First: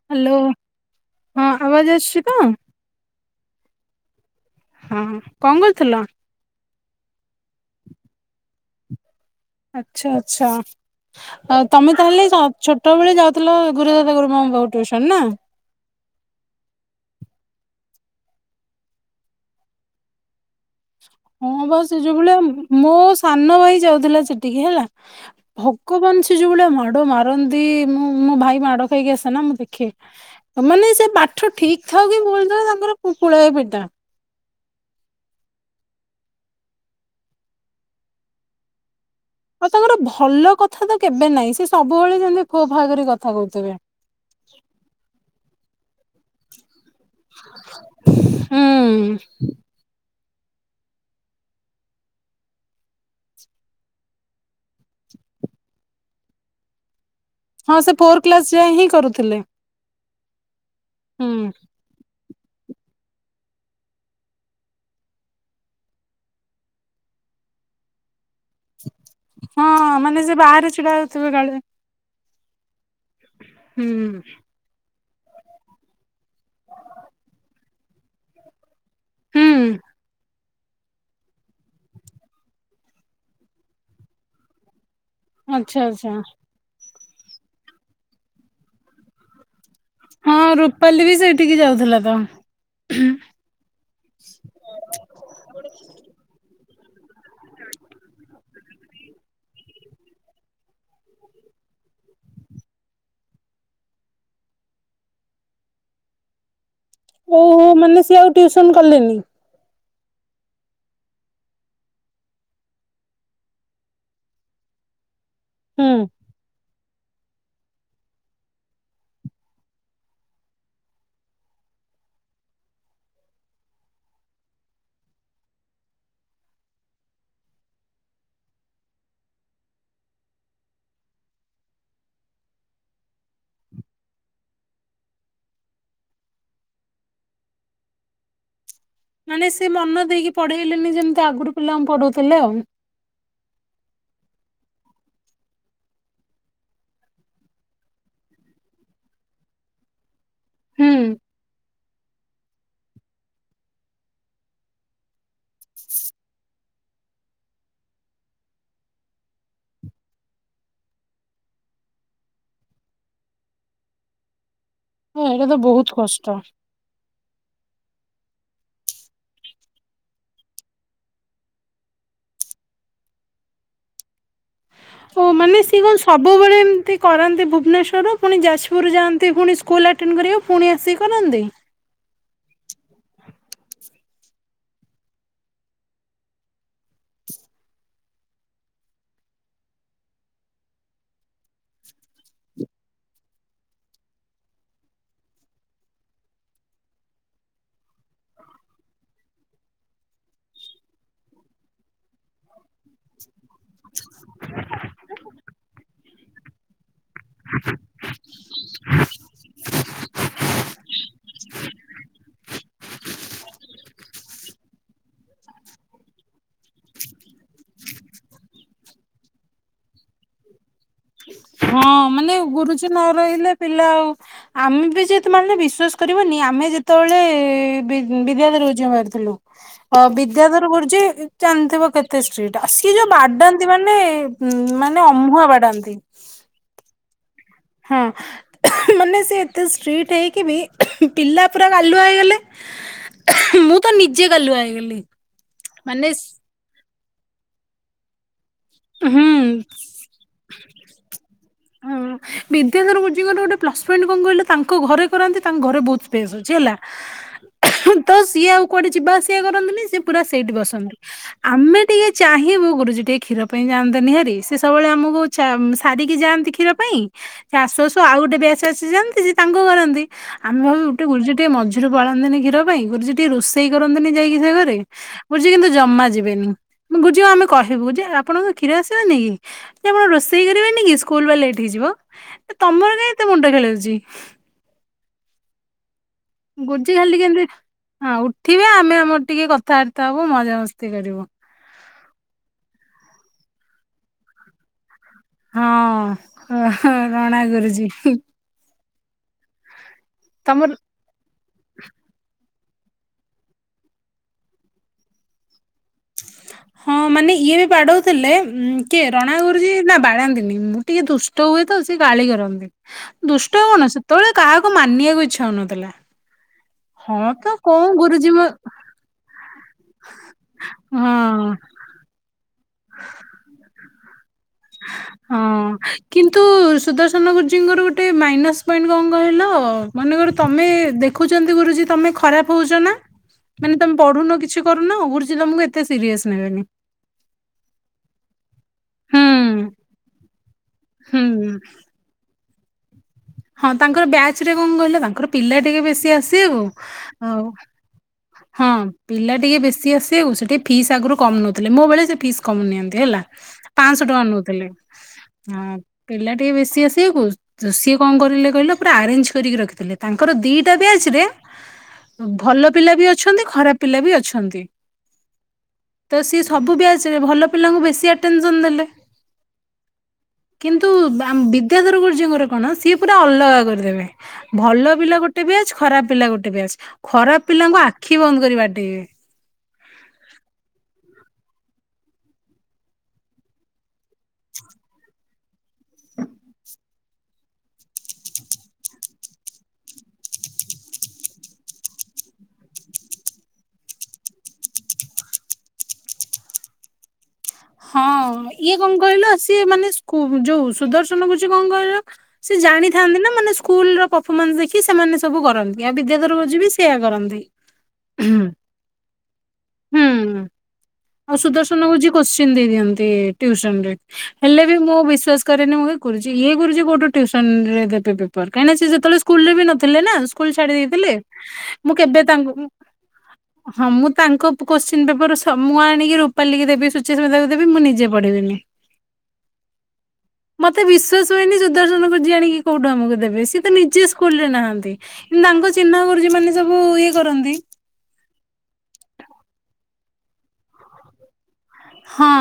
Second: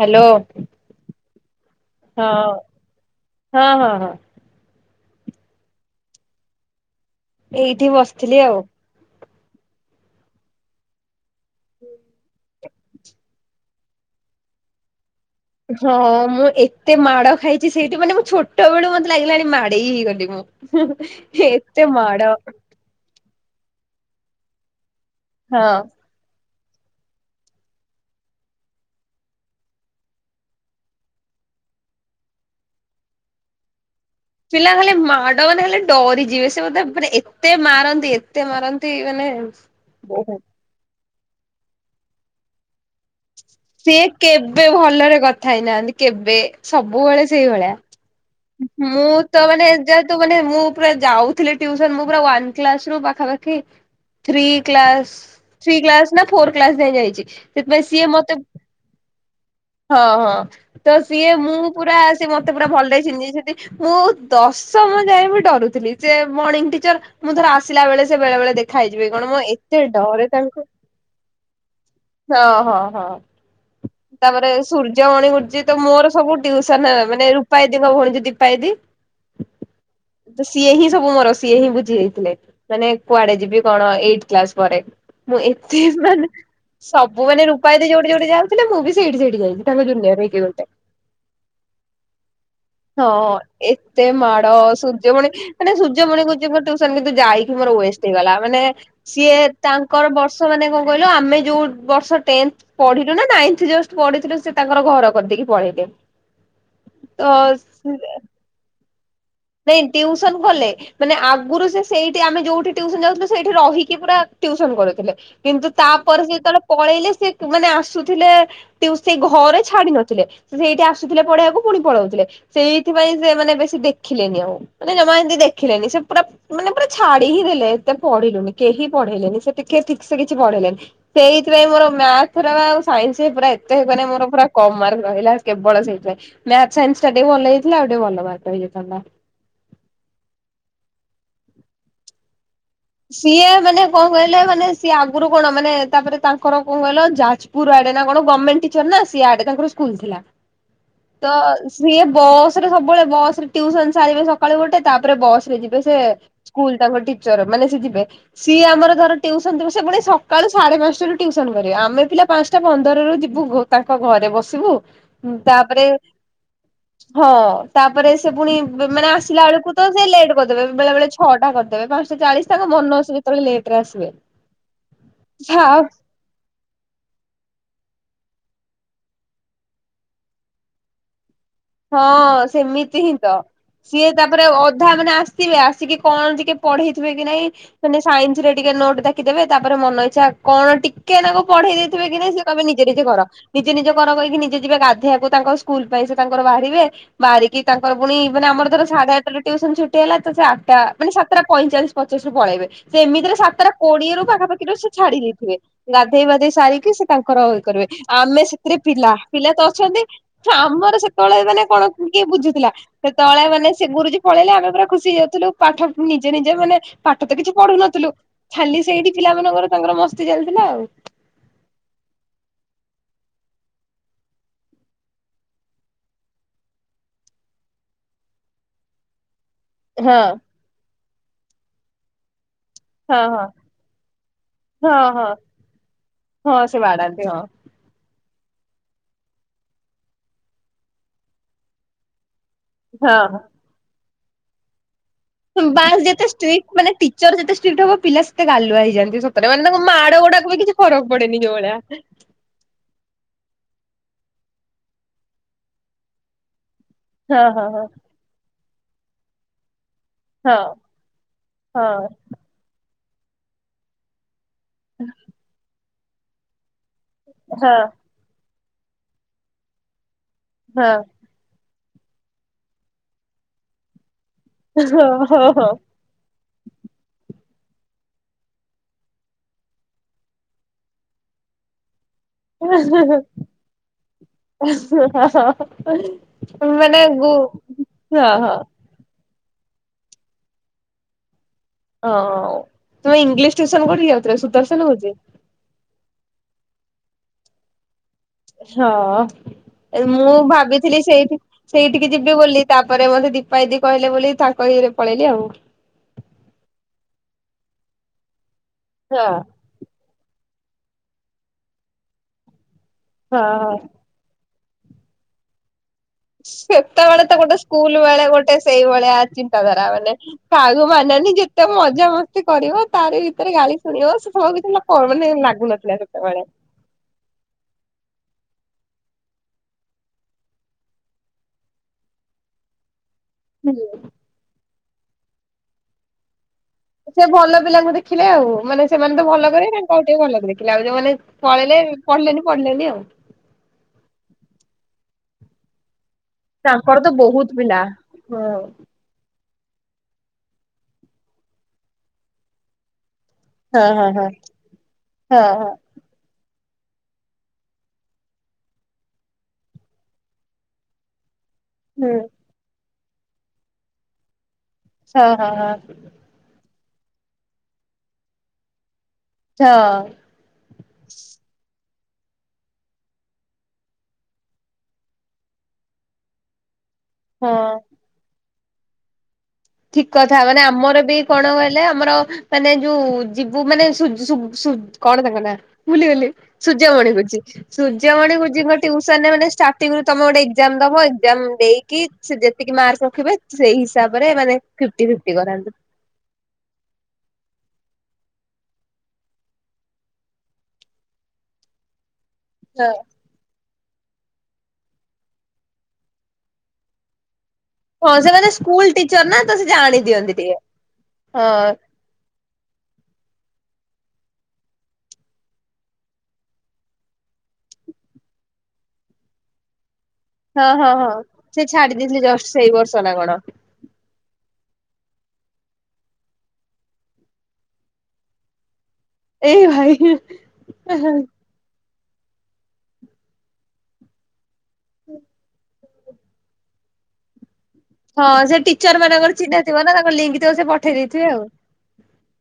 Hello hello ହଁ ଆବାଜ ଆସ ହଁ ହଁ ହଁ ହଁ। ହଁ କଣ କରୁଥିଲ? ଏଇଠି ବସିଥିଲି ଆଉ। ଆଚ୍ଛା ଆଚଛା ଆଉ ତମେ ତାହେଲେ ଛୋଟବେେଳେ ଯାଉଥିଲ? ଗୁରୁ ବାପା ଗରୁ ମାଙ୍କ ପାଖକୁ ଟ୍ୟୁସନ୍ ନା? ହଁ ମୁଁ ଏତେ ମାଡ଼ ଖାଇଚି ସେଇଠି ମାନେ ମୁଁ ଛୋଟ ବେଳୁ ମତେ ଲାଗିଲାଣି ମାଡେଇ ହେଇଗଲି ମୁଁ। ହଁ ବା ଏତେ ସେ ଯୋଉ ମାଡ। ଭଳିଆ ମୋ ସାନ ଭାଇ ଯାଉଥିଲା ସେଠିକି ହେଲା। ହଁ। ଭଗବାନ ଠି ଯୋଉ ଭଳିଆ ମାଡ ମାରନ୍ତି ମୁଁ ମୋ ଭାଇ ମାଡ ଖାଇକି ଆସେ ନା ମୁଁ ଦେଖେ। ମାନେ ସେ ପାଠ ଠିକ ଥାଉ କି ଭୁଲ ଥାଉ ତାଙ୍କର ପୁଳାଏ ବିଧା। ପିଲା ଖାଲି ମାଡ ମାନେ ଖାଲେ ଡରିଯିବେ ସେ ବୋଧେ ମାନେ ଏତେ ମାରନ୍ତି ଏତେ ମାରନ୍ତି ମାନେ ଆଉ ତାଙ୍କର ବହୁତ ଭଲ କଥା ତ କେବେ ନାହିଁ। ସେ ସବୁବେଳେ ଯେମିତି ଖୋ ଖା କର କଥା କହୁଥିବେ। ସିଏ କେବେ ଭଲରେ କଥା ହେଇନାହାନ୍ତି କେବେ। ସବୁବେଳେ ସେଇଭଳିଆ। ହୁଁ ମୁଁ ତ ମାନେ ଏ ଯ ତ ମାନେ ମୁଁ ପୁରା ଯାଉଥିଲି ଟିଉସନ ମୁଁ ପୁରାୱାନ କ୍ଲାସ୍ ରୁ ପାଖାପାଖି ଥ୍ରୀ କ୍ଲାସ, ଥ୍ରୀ କ୍ଲାସ ନା ଫୋର କ୍ଲାସ ଯାଏଁ ଯାଇଚି। ହଁ ସେ ଫୋର କ୍ଲାସ ଯାଏ ହିଁ କରୁଥିଲେ। ହଁ ହଁ ତ ସିଏ ହୁଁ। ମୁଁ ପୁରା ସିଏ ମତେ ପୁରା ଭଲରେ ଚିହ୍ନି ଯା ଚନ୍ତି ସେଠି ମୁଁ ଦଶମ ଯାଇଏ ମୁଁ ଡରୁଥିଲି। ସେ ମର୍ଣିଂ ଟିଚର ମୁଁ ଥର ଆସିଲା ବେଳେ ସେ ବେଳେ ବେଳେ ଦେଖ ଖାଇଯିବେ କଣ ମୁଁ ଏତେ ହଁ ମାନେ ଡରେ ସେ ତାଙ୍କୁ ବାହାରେ ଛିଡା ହଉଥିବେ କାଳେ। ହଁ ହଁ ହଁ। ହୁଁ ତାପରେ ସୂର୍ଯ୍ୟମଣି ଗୁରୁଜୀ ତ ମୋର ସବୁ ଟ୍ୟୁସନ ମାନେ ରୂପାଦିଦି ଙ୍କ ଭଉଣି ଯଉ ଦୀପା ଦିଦି ହୁଁ। ତ ସିଏ ହିଁ ସବୁ ମୋର ସିଏ ହିଁ ବୁଝି ଯାଇଥିଲେ, ମାନେ କୁଆଡେ ଯିବି କଣ ଏଇଟତ କ୍ଲାସ ପରେ। ମୁଁ ଆଚ୍ଛା ଏତେ ଆଚ୍ଛା ମାନେ ସବୁ ମାନେ ରୂପାଦିଦି ଯୋଉଠି ଯୋଉଠି ଯାଉଥିଲେ ମୁଁ ବି ସେଇଠି ସେଇଠି ଯାଇଥି ହଁ ରୁପାଲି ବି ସେଇଠିକି ଯାଉଥିଲା ତ। ହଁ ଏତେ ମାଡ ସୂର୍ଯ୍ୟମଣୀ ମାନେ ସୂର୍ଯ୍ୟମଣି ଗୁରୁଜୀ ଙ୍କ ଟ୍ୟୁସନ କିନ୍ତୁ ଯାଇକି ମୋର ୱେଷ୍ଟ ହେଇଗଲା ମାନେ ସିଏ ତାଙ୍କର ବର୍ଷ ମାନେ କଣ କହିଲ ଆମେ ଯୋଉ ବର୍ଷ ଟେନ୍ଥ ପଢିଲୁ ନା ନାଇନ୍ତ ଜଷ୍ଟ ପଢିଥିଲୁ ସେ ତାଙ୍କର ଘର କରିଦେଇକି ପଳେଇଲେ। ଓହୋ ମାନେ ତ ସିଏ ଆଉ ଟ୍ୟୁସନ କଲେନି? ନାଇଁ ଟିଉସନ କଲେ। ମାନେ ଆଗରୁ ସେ ସେଇଠି ଆମେ ଯୋଉଠି ଟ୍ୟୁସନ ଯାଉଥିଲୁ ସେଇଠି ରହିକି ପୁରା ଟିଉସନ କରଉଥିଲେ। କିନ୍ତୁ ହୁଁ। ତାପରେ ସେ ଯେତେବେଳେ ପଳେଇଲେ ସେ ଆ ମାନେ ଆସୁଥିଲେ ଟ୍ୟୁ ସେଇ ଘରେ ଛାଡି ନଥିଲେ। ସେ ସେଇଠି ଆସୁଥିଲେ ପଢେଇବାକୁ ପୁଣି ପଳଉଥିଲେ। ସେଇଥିପାଇଁ ସେ ମାନେ ବେଶୀ ଦେଖିଲେନି ଆଉ। ମାନେ ଜମା ଏମତି ଦେଖିଲେନି ସେ ପୁରା ମାନେ ପୁରା ଛାଡି ହିଁ ଦେଲେ ଏତେ ପଢିଲୁନି କେହି ପଢେଇଲେନି। ସେ ଟିକେ ଠିକ ସେ କିଛି ପଢେଇଲେନି। ସେଇଥିପାଇଁ ମୋର ମ୍ୟାଥ ର ଆଉ ସାଇନ୍ସ ପୁରା ଏତେ ମାନେ ମୋର ପୁରା କମ ମାର୍କସ ରହିଲା କେବଳ ସେଇଥିପାଇଁ। ମ୍ୟାଥ୍ ସାଇନ୍ସ ଟା ଭଲ ହେଇଥିଲେ ଆଉ ଟିକେ ଭଲ ମାର୍କ ହୋଇଯାଇଥାଆନ୍ତା। ମାନେ ସେ ମନ ଦେଇକି ପଢେଇଲେନି ଯେମିତି ଆଗରୁ ପିଲାଙ୍କୁ ପଢ଼ଉଥିଲେ ଆଉ। ସିଏ ମାନେ କଣ କହିଲେ ମାନେ ସିଏ ଆଗରୁ କଣ ମାନେ ତାପରେ ତାଙ୍କର କଣ କହିଲ ଯାଜ ପୁର ଆଡେ ନା କଣ ଗମେଣ୍ଟ ଟିଚର ନା ସ ଆଡେ ତାଙ୍କର ସ୍କୁଲ ଥିଲା ହୁଁ। ତ ସିଏ ବସ ରେ ସବୁବେଳେ ବସ ରେ ଟିୟୁସନ ସାରିବେ ସକାଳୁ ଗୋଟେ ତାପରେ ବସରେ ଯିବେ ସେ ସ୍କୁଲ୍ ତାଙ୍କ ଟିଚର ମାନେ ସେ ଯିବେ ସିଏ ଆମର ଧର ଟିଉସନ ଦେବେ ସେପୁଣି ସକାଳୁ ସାଢେ ପାଞ୍ଚଟାରୁ ଟିଉସନ କରିବେ ଆମେ ପିଲା ପାଞ୍ଚଟା ପନ୍ଦରରୁ ଯିବୁ ଭୋ ତାଙ୍କ ଘରେ ବସିବୁ ଓ ଉଁ ଏଇଟା ତ ତାପରେ ବହୁତ କଷ୍ଟ। ହଁ ତାପରେ ସେପୁଣି ମାନେ ଆସିଲା ବେଳକୁତ ସେ ଲେଟ୍ କରିଦେବେ ବେଳେ ବେଳେ ଛଅଟା କରିଦେବେ ପାଞ୍ଚଟା ଚାଳିଶି ତାଙ୍କ ମନ ସେକେତେଳେ ଲେଟରେ ଆସିବେ। ହଁ ମାନେ ସେ ଥାଉ ସବୁବେଳେ ଏମିତି କରନ୍ତି ଭୁବନେଶ୍ୱରରୁ ପୁଣି ଯାଜପୁରରୁ ଯାଆନ୍ତି ପୁଣି ସ୍କୁଲ ଆଟେଣ୍ଡ କରିବାକୁ। ପୁଣି ଆସିକି କରନ୍ତି? ହଁ ସେମିତି ହିଁତ। ସିଏ ତାପରେ ଅଧା ମାନେ ଆସିଥିବେ ଆସିକି କଣ ଟିକେ ପଢେଇଥିବେକି ନାଇଁ ମାନେ ସାଇନ୍ସରେ ଟିକେ ନୋଟ୍ ଡାକିଦେବେ ତାପରେ ମନଇଚ୍ଛା କଣ ଟିକେନାଗୁ ପଢେଇ ଦେଇଥିବେକି ନାହିଁ ସେ ତମେ ନିଜେ ନିଜେ କର ନିଜେ ନିଜେ କର କହିକି ନିଜେ ଯିବେ ଗାଧେଇବାକୁ ତାଙ୍କ ସ୍କୁଲ ପାଇଁ ସେତାଙ୍କର ବାହାରିବେ ବାହାରିକି ତାଙ୍କର ପୁଣି ମାନେ ଆମର ଧର ସାଢେ ଆଠଟା ଟିଉସନ ଛୁଟି ହେଲା ତସେ ଆଠଟା ମାନେ ସାତଟା ପଈଚାଲିଶି ପଚିଶିରୁ ପଳେଇବେ। ସେ ଏମିତିରେ ସାତଟା କୋଡିଏରୁ ପାଖାପାଖରୁ ସେଛାଡ଼ି ଦେଇଥିବେ ଗଧେଇ ବାଧେଇ ସାରିକି ସେ ତାଙ୍କର ଇଏ କରିବେ ଆମେ ସେଥିରେ ପିଲା ପିଲାତ ଅଛନ୍ତି ନା ଆମର ସେ ପଳେଇବେନା କଣ କିଏ ବୁଝୁଥିଲା। ସେ ତଳେ ମାନେ ସେଗୁରୁଜୀ ପଳେଇଲେ ଆମେ ପୁରା ଖୁସି ହେଇଯାଉଥିଲୁ ପାଠ ନିଜେ ନିଜେ ମାନେ ପାଠତ କିଛି ପଢୁ ନଥିଲୁ ଖାଲି ସେଇଠି ପିଲା ମାନଙ୍କର ତାଙ୍କର ମସ୍ତି ଚାଲିଥିଲା ଆଉ। ହଁ ମାନେ ଗୁରୁଜୀ ନରହିଲେ ପିଲା ଆଉ ଆମେବି ଯେହେତୁ ମାନେ ବିଶ୍ୱାସ କରିବନି ଆମେ ଯେତେବେଳେ ବି ବିଦ୍ୟାଧର ଗୁରୁଜୀଙ୍କ ପାଖରେ ଥିଲୁ। ଅ ହଁ ବିଦ୍ୟାଧର ଗୁରୁଜୀ ଜାଣିଥିବ କେ ଏତେ ଷ୍ଟ୍ରିଟ୍ ସିଏ ଯୋଉ ହଁ ହଁ ବାଡାନ୍ତି ମାନେ ହଁ ମାନେ ହଁ ଅମୁହା ବାଡାନ୍ତି। ହଁ ସେ ବାଡ଼ାନ୍ତି ହଁ। ହଁ ମାନେ ସେ ଏତେ ଷ୍ଟ୍ରିଟ୍ ହେଇକିବି ପିଲା ପୁରା ଗାଲୁଆ ହେଇଗଲେ। ହଁ ମୁଁତ ନିଜେ ଗଲୁଆ ହେଇଗଲି। ବାସ୍ ମାନେ ଯେତେ ଷ୍ଟ୍ରିଟ୍ ମାନେ ଟିଚର ଯେତେ ଷ୍ଟ୍ରିଟ୍ ହବ ପିଲା ସେତେ ଗାଲୁଆ ହେଇଯାଆନ୍ତି ସତରେ ମାନେ ହୁଁ ତାଙ୍କ ମାଡ଼ ଗୁଡାକୁବି କିଛି ଫରକ୍ ପଡ଼େନି ଯୋଉ ଭଳିଆ। ହୁଁ ବିଦ୍ୟାଧର ଗୁରୁଜୀଙ୍କ ଗୋଟିଏ ପ୍ଲସ ପଏଣ୍ଟ କଣ କହିଲ ତାଙ୍କ ଘରେ କରାନ୍ତି ତାଙ୍କ ଘରେ ବହୁତ୍ ସ୍ପେସ୍ ଅଛି ହେଲା। ହଁ ହଁ ହଁ। ତସିଏ ଆଉ କୁଆଡ଼େ ଯିବା ଆସିବା କରନ୍ତିୁନିସେ ପୁରା ସେଇଠି ହଁ ବସନ୍ତି ଆମେ ଟିକେ ହଁ ଚାହିଁବୁ ଗୁରୁଜୀ ଟିକେ କ୍ଷୀର ପାଇଁ ଯାଆନ୍ତେନି ହାରି ସେ ସବୁବେଳେ ଆମକୁ ଛା ସାରିକି ଯାଆନ୍ତି କ୍ଷୀର ପାଇଁ ହଁ ଆସୁ ଆସୁ ଆଉ ଗୋଟେ ବ ସେଆସି ଯାଆନ୍ତି ସେତାଙ୍କୁ କରନ୍ତି ଆମେ ଭାବୁ ହଁ ଗୋଟେ ଗୁରୁଜୀ ଟିକେ ମ ମଝିରୁ ପାଳନ୍ତିିନି କ୍ଷୀର ପାଇଁ ଗୁରୁଜୀ ଟିକେ ରୋଷେଇ କରନ୍ତି ଯାଇକି ସେ ଘ ସେଇ ହଁ ଗୁରୁଜୀ ହଁ ହଁ କିନ୍ତୁ ଜମା ଯିବେନି। ଗୁରୁଜୀଙ୍କୁ ଆମେ କହିବୁ ଯେ ଆପଣଙ୍କ କ୍ଷୀର ଆସିବନିକି ଯେଆପଣ ରୋଷେଇ କରିବେନିକି ସ୍କୁ ସ୍କୁଲବା ଲେଟ୍ ହେଇଯିବ ତମର ଏତେ କାଇଁ ମୁଣ୍ଡ ଖେଳଉଚି। [unintelligible] ଗୁରୁଜୀ ମାନେ ଖାଲି ଗୁ କେମିତି ହଁ ଉଠିବେ ଆମେ ଆମର ଟିକେ କଥାବାର୍ତ୍ତା ହବୁ ମଜାମସ୍ତି କରିବୁ। ଓଉ ତୁ ଇଂଲିଶ ଟିଉସନ କୋଉଠିକି ଯାଉଥିଲ ସୁଦର୍ଶନ ଗୁରୁଜୀ। ହଁ ରଣା ଗୁରୁଜୀ। ହଁ ଏମୁଁ ତମର ଭାବିଥିଲି ସେଇଠି ସେଇଠିକି ଯିବି ବୋଲି ତାପରେ ମତେ ଦୀପାଦିଦି କହିଲେ ବୋଲି, ତାଙ୍କ ଇଏରେ ପଳେଇଲି ଆଉ। ହଁ ମାନେ ଇଏ ବି ବାଡଉଥିଲେ କିଏ ହଁ ରଣା ଗୁରୁଜୀ ନା ବାଡ଼ାନ୍ତିନି ମୁଁ ଟିକେ ଦୁଷ୍ଟ ହୁଏ ତ, ସେ ଗାଳି କରନ୍ତି। ହଁ ଦୁଷ୍ଟ ହଁ କଣ ସେ ତବେଳେ କାହାକୁ ମାନିବାକୁ ଇଚ୍ଛା ହଉନଥିଲା। ହଁ ସେତେବେଳେ ତ ଗୋଟେ କୋଉ ସ୍କୁଲ୍ ବେଳେ ଗୁରୁଜୀ ମୋ ଗୋଟେ ସେଇଭଳିଆ ଚିନ୍ତାଧାରା। ମାନେ କାହାକୁ ମାନେନି ହଁ ଯେତେ ମଜା ମସ୍ତି କରିବ। ତାରି ଭିତରେ ଗାଳି ଶୁଣିଦବ। ସେ ସ- ଭିତରେ ଲ ହଁ କିନ୍ତୁ ସୁଦର୍ଶ [unintelligible] ଜୀଙ୍କର, ଗୋଟେ ମାଇନସ୍ ପଏଣ୍ଟ କଣ କହିଲ? ମନେ କର ତୋମେ ଦେ ଖୁଛନ୍ତି ଗୁରୁଜୀ, ତୋମେ ଖରାପ ହଉଚ ନା [inaudible] ମାନେ ତୋମେ ପଢୁନ, କିଛି କରୁନ, ଗୁରୁଜୀ ତୋମକୁ ଏତେ ସିରିଏସ୍ ନେବେନି। ତ ସେ ଭଲ ପିଲାଙ୍କୁ ଦେଖିଲେ ଆଉ। ମାନେ ସେମାନେ ତ ହୁଁ ଭଲ କରିବେ, ତାଙ୍କୁ ଆଉ ଟିକେ ଭଲ କରେ। ପିଲା ଯୋଉମାନେ ହୁଁ ପଳେଇଲେ, ପଢିଲେନି, ପଢିଲେନି ଆଉ। ହଁ ତାଙ୍କର ବ୍ୟାଚ୍ ରେ କଣ କହିଲ? ତାଙ୍କର ପିଲା ଟିକେ ବେଶୀ ଆସ ସିଏକୁ। ତାଙ୍କର ତ ଆଉ ବହୁତ ପିଲା ହଁ, ପିଲା ଟିକେ ବେଶୀ ଆସିବାକୁ, ସେଠି ଫିସ୍ ଆଗରୁ କମ ନଉଥିଲେ। ମୋ ବେଳେ ସେ ଫିସ୍ କମ ନିଅନ୍ତି ହେଲା। ହଁ ପାଁଶ ହଁ ଟଙ୍କା ହଁ ନଉଥିଲେ। ହଁ, ପିଲା ଟିକେ ବେଶୀ ଆସିବାକୁ। ସିଏ କଣ କରିଲେ କହିଲ? ପୁରା ଆରେଞ୍ଜ କରିକି ରଖିଥିଲେ। ତାଙ୍କର ଦିଟା ବ୍ୟାଚ୍ ରେ ହୁଁ ଭଲ ପିଲା ବି ଅଛନ୍ତି। ଖରାପ ପିଲା ବି ଅଛନ୍ତି। ହଁ, ହଁ, ହଁ। ତ ସିଏ ସବୁ ବ୍ୟାଚ୍ ରେ, ଭଲ ପିଲାଙ୍କୁ ବେଶୀ ଆଟେନସନ୍ ଦେଲେ। ଛ କିନ୍ତୁ, ଆମ୍ ବିଦ୍ୟାଧର ଗୁଜଜୀଙ୍କର କଣ, ସିଏ ପୁରା ଅଲଗା କରିଦେବେ। ଭଲ ପିଲା ଗୋଟେ ବ୍ୟାଚ୍, ଖରାପ ପିଲା ଗୋଟେ ବ୍ୟାଚ୍। ଖରାପ ହଁ। ପିଲାଙ୍କୁ ଆଖି ବନ୍ଦ କରି ବାଡେଇବେ। ଠିକ କଥା, ମାନେ ଆମର ବି କଣ କହିଲେ? ଆମର ମାନେ ଯୋଉ ଯିବୁ ମାନେ ସୁ-ସୁ-ସୁ- କଣ ତାଙ୍କ ନାଁ? ଭୁଲିଗଲି। ସୂର୍ଯ୍ୟମଣି ଗୁରୁଜୀ। ସୂର୍ଯ୍ୟମଣି ଗୁରୁଜୀଙ୍କ ଟିଉସନ ରେ ମାନେ ଷ୍ଟାର୍ଟିଙ୍ଗ ରୁ ତୋମେ ଗୋଟେ ଏକ୍ଜାମ୍ ଦବ। ଏକ୍ଜାମ୍ ଦେଇ କି ସେ ଯେତିକି ମାର୍କ ରଖିବେ। ସେ ସେଇ ହିସାବ ରେ, ମାନେ ଫିଫ୍ଟି ଫିଫ୍ଟି କରାନ୍ତି। ହଁ, ଇଏ କଣ କହିଲ? ସିଏ ମାନେ ସ୍କୁ ଯୋଉ ସୁଦର୍ଶନ ଗୁରୁଜୀ କଣ କହିଲ? ସିଏ ଜାଣିଥାନ୍ତି ନା, ମାନେ ସୁ କୁଲ୍ ର ପଫମାନ୍ସ ଦେଖି ସେମାନେ ସବୁ କରନ୍ତି। ଆଉ ବିଦ୍ୟାଧର ଗୁରୁଜୀ ବି ସେଇଆ କରନ୍ତି। ହଁ, ସେମାନେ ସ୍କୁଲ୍ ଟିଚର୍ ନା, ତ ସେ ଜାଣି ଦିଅନ୍ତି ହୁଁ ଟିକେ। ଆଉ ହଁ ସୁଦର୍ଶନ ଗୁରୁଜୀ କୋଶ୍ଚିନ ଦେଇ ଦିଅନ୍ତି ଟିଉସନ ରେ। ହେଲେ ବି ମୁଁ ବିଶ୍ଵାସ କରେନି। ମୁଁ କହେ ଗୁରୁଜୀ, ଇଏ ଗୁରୁଜୀ କୋଉଠୁ ଟିଉସନ ରେ ଦେବେ ପେପ କାହିଁ ନା ସିଏ ସେତେବେଳେ ସ୍କୁଲ୍ ରେ ବି ନଥିଲେ ନା। ସୁ କୁଲ୍ ହଁ ହଁ ଛାଡିଦେଇଥିଲେ। ହଁ। ସେ ଛାଡି ମୁଁ ଦେଇଥିଲେ କେବେ ଜଷ୍ଟ ତାଙ୍କୁ ସେଇ ମୁଁ ବର୍ଷ ନା କଣ ହଁ, ମୁଁ ତାଙ୍କ କୋଶ୍ଚିନ୍ ପେପର୍ ସ ମୁଁ ଆଣିକି ରୂପାଲୀକୁ ଦେବି। ସୁଚିସ୍ମିତାକୁ ଦେବି। ମୁଁ ନିଜେ ପଢ଼ିବିନି। ଏଇ ଭାଇ ମୋତେ ବିଶ୍ଵାସ ହୁଏନି ସୁ ଦର୍ଶନ ଗୁରୁଜୀ ଆଣିକି କୋଉଠୁ ଆମକୁ ଦେବେ। ସିଏ ତ ନିଜେ ସ୍କୁଲ୍ ରେ ନାହାନ୍ତି। କିନ୍ତୁ ତାଙ୍କ ଚିହ୍ନା ଗୁରୁଜୀ ମାନେ ସବୁ ଇଏ କରନ୍ତି। ହଁ ସେ ଟିଚର୍ ମାନଙ୍କର ଚିହ୍ନା ଥିବ ନା। ତାଙ୍କ ଲିଙ୍କ୍ ଥିବ ସେ ପଠେଇ ଦେଇଥିବେ ଆଉ। ହଁ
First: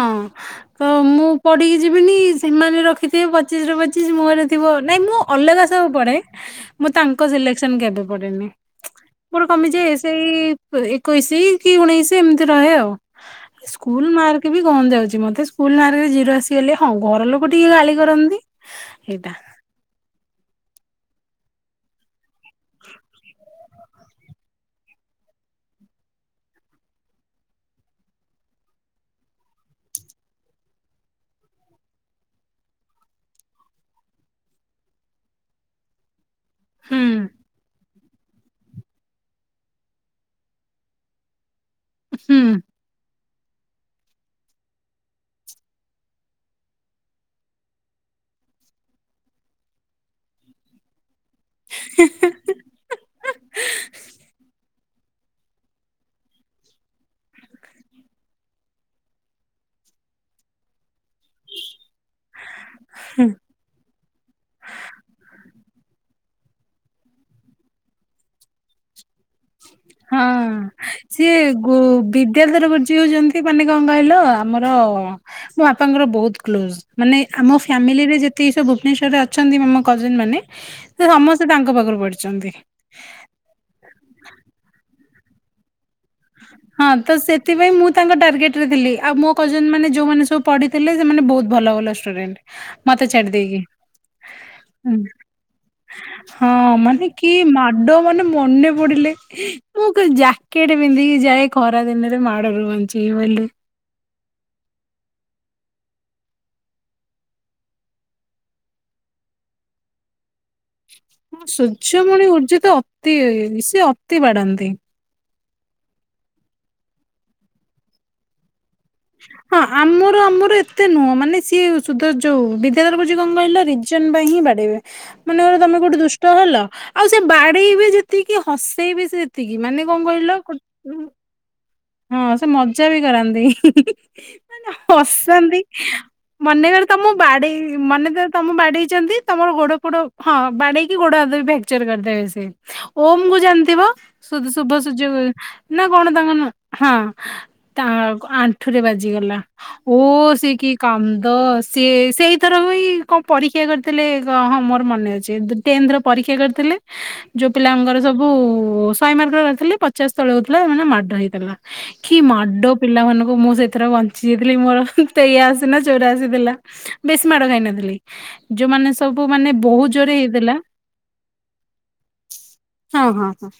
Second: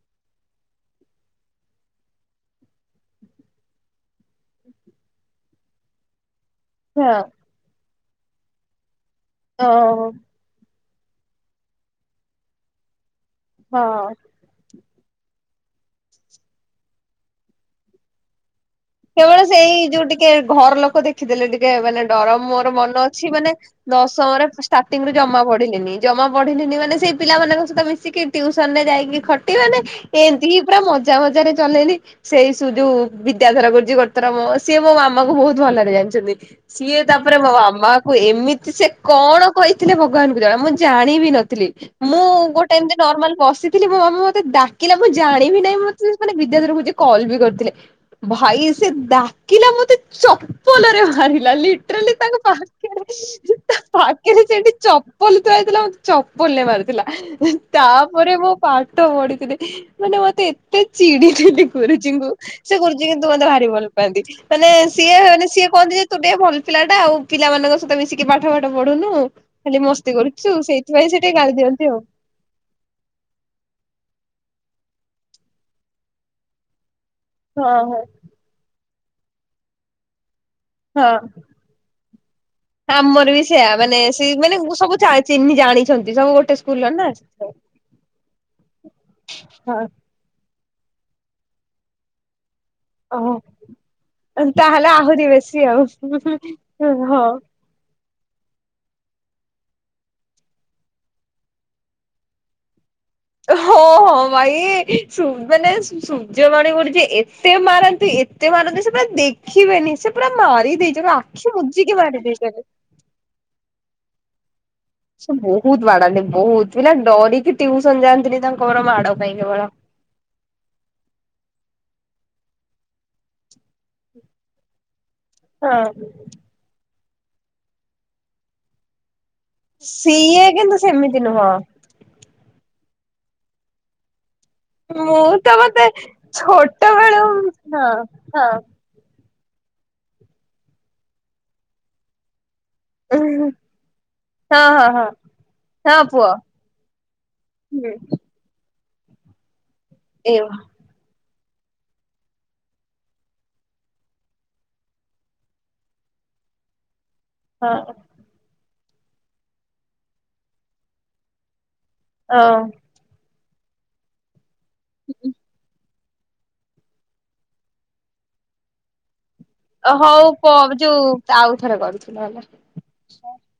ତ ମୁଁ ପଢ଼ିକି ଯିବିନି ସେମାନେ ରଖିଥିବେ ପଚିଶରୁ ପଚିଶି। ମୋର ଥିବ, ନାଇଁ ମୁଁ ଅଲଗା ସବୁ ପଢ଼େ। [inaudible] ମୁଁ ତାଙ୍କ ସିଲେକ୍ସନ କେବେ ପଡନି। ମୋର କମି ଯେ ଓହୋ ସେଇ ଏକୋଇଶ, କି ଉଣେଇଶ। ଏମିତି ରହେ ଆଉ। ସ୍କୁ ହଁ। ମାର୍କ ବି କଣ ଯାଉଛି ମତେ ସ୍କୁଲ ନାର, ଜିରୋ ଆସିଗଲେ। ହଁ। ଘର ଲୋକ ଟିକେ ଗାଳି କରନ୍ତି। ସେଇଟା କେବଳ ସେଇ ଯୁ ଟିକେ ଘର ଲୋକ ଦେଖିଦେଲେ ଟିକେ ମାନେ ଡର ମୋର ମାନେ ଅଛି ମାନେ ଦଶମରେ ଷ୍ଟାର୍ଟିଂ ରୁ ଜମା ପଢିଲିନି ଜମା ପଢିଲିିନି ମାନେ ସେଇ ପିଲାମାନଙ୍କ ସହିତ ମିଶିକି ଟିୟୁସନ ରେ ଯାଇକି ଖଟି ମାନେ ଏମିତି ପୁରା ମଜା ମଜାରେ ଚଲେଇଲି। ସେଇ ସୁ ଯୁ ବିଦ୍ୟାଧର ଗୋ ଜି ଗୋଟେ ଥର ମ ସିଏ ମୋ ମାମା କୁ ବହୁତ ଭଲରେ ଜାଣିଛନ୍ତି ସିଏ ହୁଁ ତାପରେ ମୋ ମାମା ଏମିତି ସେ କଣ କହିଥିଲେ ଭଗବାନ କୁ ଜଣ ମୁଁ ଜାଣିବି ନଥିଲି ମୁଁ ହୁଁ। ଗୋଟେ ଏମିତି ନର୍ମାଲ ବସିଥିଲ ମୋ ମାମା ମୋତେ ଡାକିଲାଁ ଜାଣିବି ନାହିଁ ମୋତେ ବିଦ୍ୟାଧର ମୋତେ କଲ ବି କରିଥିଲେ। ଭାଇ ସେ ଡାକିଲା ମତେ ଚପଲରେ ବାଢ଼େଇ ଲିଟ୍ରଲି ତାଙ୍କ ପାଖରେ ତା ପାଖରେ ସେଠୀ ଚପଲ ଥୁଆ ହେଇଥିଲା ମୋତେ ଚପଲେ ମାରୁଥିଲା ତାପରେ ମୁଁ ପାଠ ପଢିଥିଲେ। ମାନେ ମତେ ଏତେ ଚିଡିଥିଲି ଗୁରୁଜୀଙ୍କୁ ସେ ଗୁରୁଜୀ କିନ୍ତୁ ମତେ ଭାରି ଭଲ ପାଆନ୍ତି। ମାନେ ସିଏ ମାନେ ସିଏ କହନ୍ତି ଯେ ତୁ ଟିକେ ଭଲ ପିଲା ଟା ଆଉ ପିଲାମାନଙ୍କ ସହିତ ମିଶିକି ପାଠ ଫାଠ ପଢୁନୁ। ଖାଲି ମସ୍ତି ହଁ କରୁଛୁ ସେଇଥିପାଇଁ ସେ ସିଏ ଟିକେ ଗାଳି ଗୁ ଦିଅନ୍ତି ଆଉ ବିଦ୍ୟଧର ଗୁର୍ଜି ହଉଛନ୍ତି ମାନେ କଣ କହିଲ ଆମର ମୋ ବାପାଙ୍କର ବହୁତ କ୍ଲୋଜ ମାନେ ଆମ ହଁ ହଁ ଫ୍ୟାମିଲି ରେ ଯେତିକି ସବୁ ଭୁବନେଶ୍ଵରରେ ଅଛନ୍ତି ଆମ କଜନ ମାନେ ସେ ହଁ। ସମସ୍ତେ ତାଙ୍କ ପାଖରୁ ପଡିଛନ୍ତି। ଆମର ବି ସେୟା ମାନେ ସେ ମାନେ ସବୁଜାଣି ଚିହ୍ନି ଜାଣିଛନ୍ତି ସବୁ ଗୋ ହଁ ତ ସେଥିପାଇଁ ମୁଁ ତାଙ୍କ ଟାର୍ଗେଟ ରେ ଥିଲି ଆଉ ମୋ କଜନ ହଁ ମାନେ ଯୋଉମାନେ ସବୁ ପଢିଥିଲେ ସେମାନେ ବହୁତ ଭଲ ଭଲ ଷ୍ଟୁଡେଣ୍ଟ ମତେ ଓହୋ ଛାଡି ଦେଇେଇକି। ତାହେଲେ ଆହୁରି ବେଶୀ ହଁ ଆଉ ମାନେ ହଁ। କି ମାଡ ମାନେ ପଡିଲେ ମୁଁ ଜ୍ୟାକେଟ ପିନ୍ଧିକି ଯାଏ ଖରା ଦିନରେ ମାଡରୁ ବଞ୍ଚିବି ବୋଲି। ହୋ ହୋ ଭାଇ ଶୁ ମାନେ ସୂର୍ଯ୍ୟବାଣି ବୋଲି ଯେ ଏତେ ମାରନ୍ତି ଏତେ ମାରନ୍ତି ସେ ପୁରା ଦେଖିବେନି ସେ ପୁରା ମାରି ଦେଇଛି। ଜେକ୍ ଆଖି ମୁଜିକି ମାରିବେ ତାକୁ। ତି ସେ ଅତି ବାଡାନ୍ତି। ସେ ବହୁତୁ ବାଡାନ୍ତି ବହୁତ ପିଲା ଡରିକି ଟିୟୁସନ ଯାଆନ୍ତିନି ତାଙ୍କର ମାଡ ପାଇଁ କେବଳ। ଆମର ଆମର ଏ ଏତେ ନୁହଁ ମାନେ ସିଏ ସୁଦ ଯୋଉ ବିଦ୍ୟାଧର ଗୁରୁଜୀ କଣ କହୀଲ ରିଜନ ପାଇଁ ହିଁ ବାଡ଼େଇବେ। ମନେକର ହଁ ତମେ କାଉଠି ଦୁଷ୍ଟ ହେଲ ଆଉ ସେ ବାଡେଇ ବି ଯେତିକି ହସେଇ ବି ସେ ସେତିକି ମାନେ କଣ କହିଲ? କି ନୁହଁ? ହଁ ସେ ମଜା ବି କରାନ୍ତି। ହିଁ ହିଁ ହିଁ। ନ ମୁଁ ତ ହସାନ୍ତି ମତେ ଛୋଟ ମନେକରେ ତମ ବେଳୁ ବାଡେଇ ହଁ ମନେ ତର ହଁ। ତମ ବାଡେଇ ଛନ୍ତି ତମର ଗୋଡ ପୋଡ ହଁ ବାଡେଇକି ଗୋଡ ହାତ ଫ୍ରାକ୍ଚର କରିଦେବେ ସିଏ। ହଁ ଓମ କୁ ଜାଣିଥିବ ଶୁଭ ହଁ ହଁ ସୂର୍ଯ୍ୟ ନା ହଁ କଣ ପୁଅ ତାଙ୍କ ନଁ? ହଁ ତା ହୁଁ ଆଣ୍ଠୁରେ ବାଜିଗଲା ଓ ଏଇ ସେକିି କାନ୍ଦ ସିଏ ସେଇଥର ବି କଣ ପରୀକ୍ଷା କରିଥିଲେ ହଁ ମୋର ମନେ ଅଛି। ଟେନ୍ଥ ର ପରୀକ୍ଷା କରିଥିଲେ। ଯୋଉ ପିଲାଙ୍କର ସବୁ ଶହ ମାର୍କ ର କରିଥିଲି ପଚାଶ ତଳେ ହଉଥିଲା ସେ ମାନେ ମାଡ ହେଇଥିଲା। କି ମାଡ ପିଲାମାନାନଙ୍କୁ ମୁଁ ସେଇଥିରେ ବଞ୍ଚି ଯାଇଥିଲି ମୋର ତେୟା ଅସି ନା ଚୋର ଆସିଥିଲା ବେଶୀ ମାଡ ଖାଇନଥିଲି ଯୋଉମାନେ ସବୁ ମାନେ ବହୁତ ଜୋରେ ହଉ ପ ହେଇଥିଲା ଯୋଉ ଆଉ ଥରେ କରୁଛି ନହେଲେ। ହଁ ହଁ ହଁ।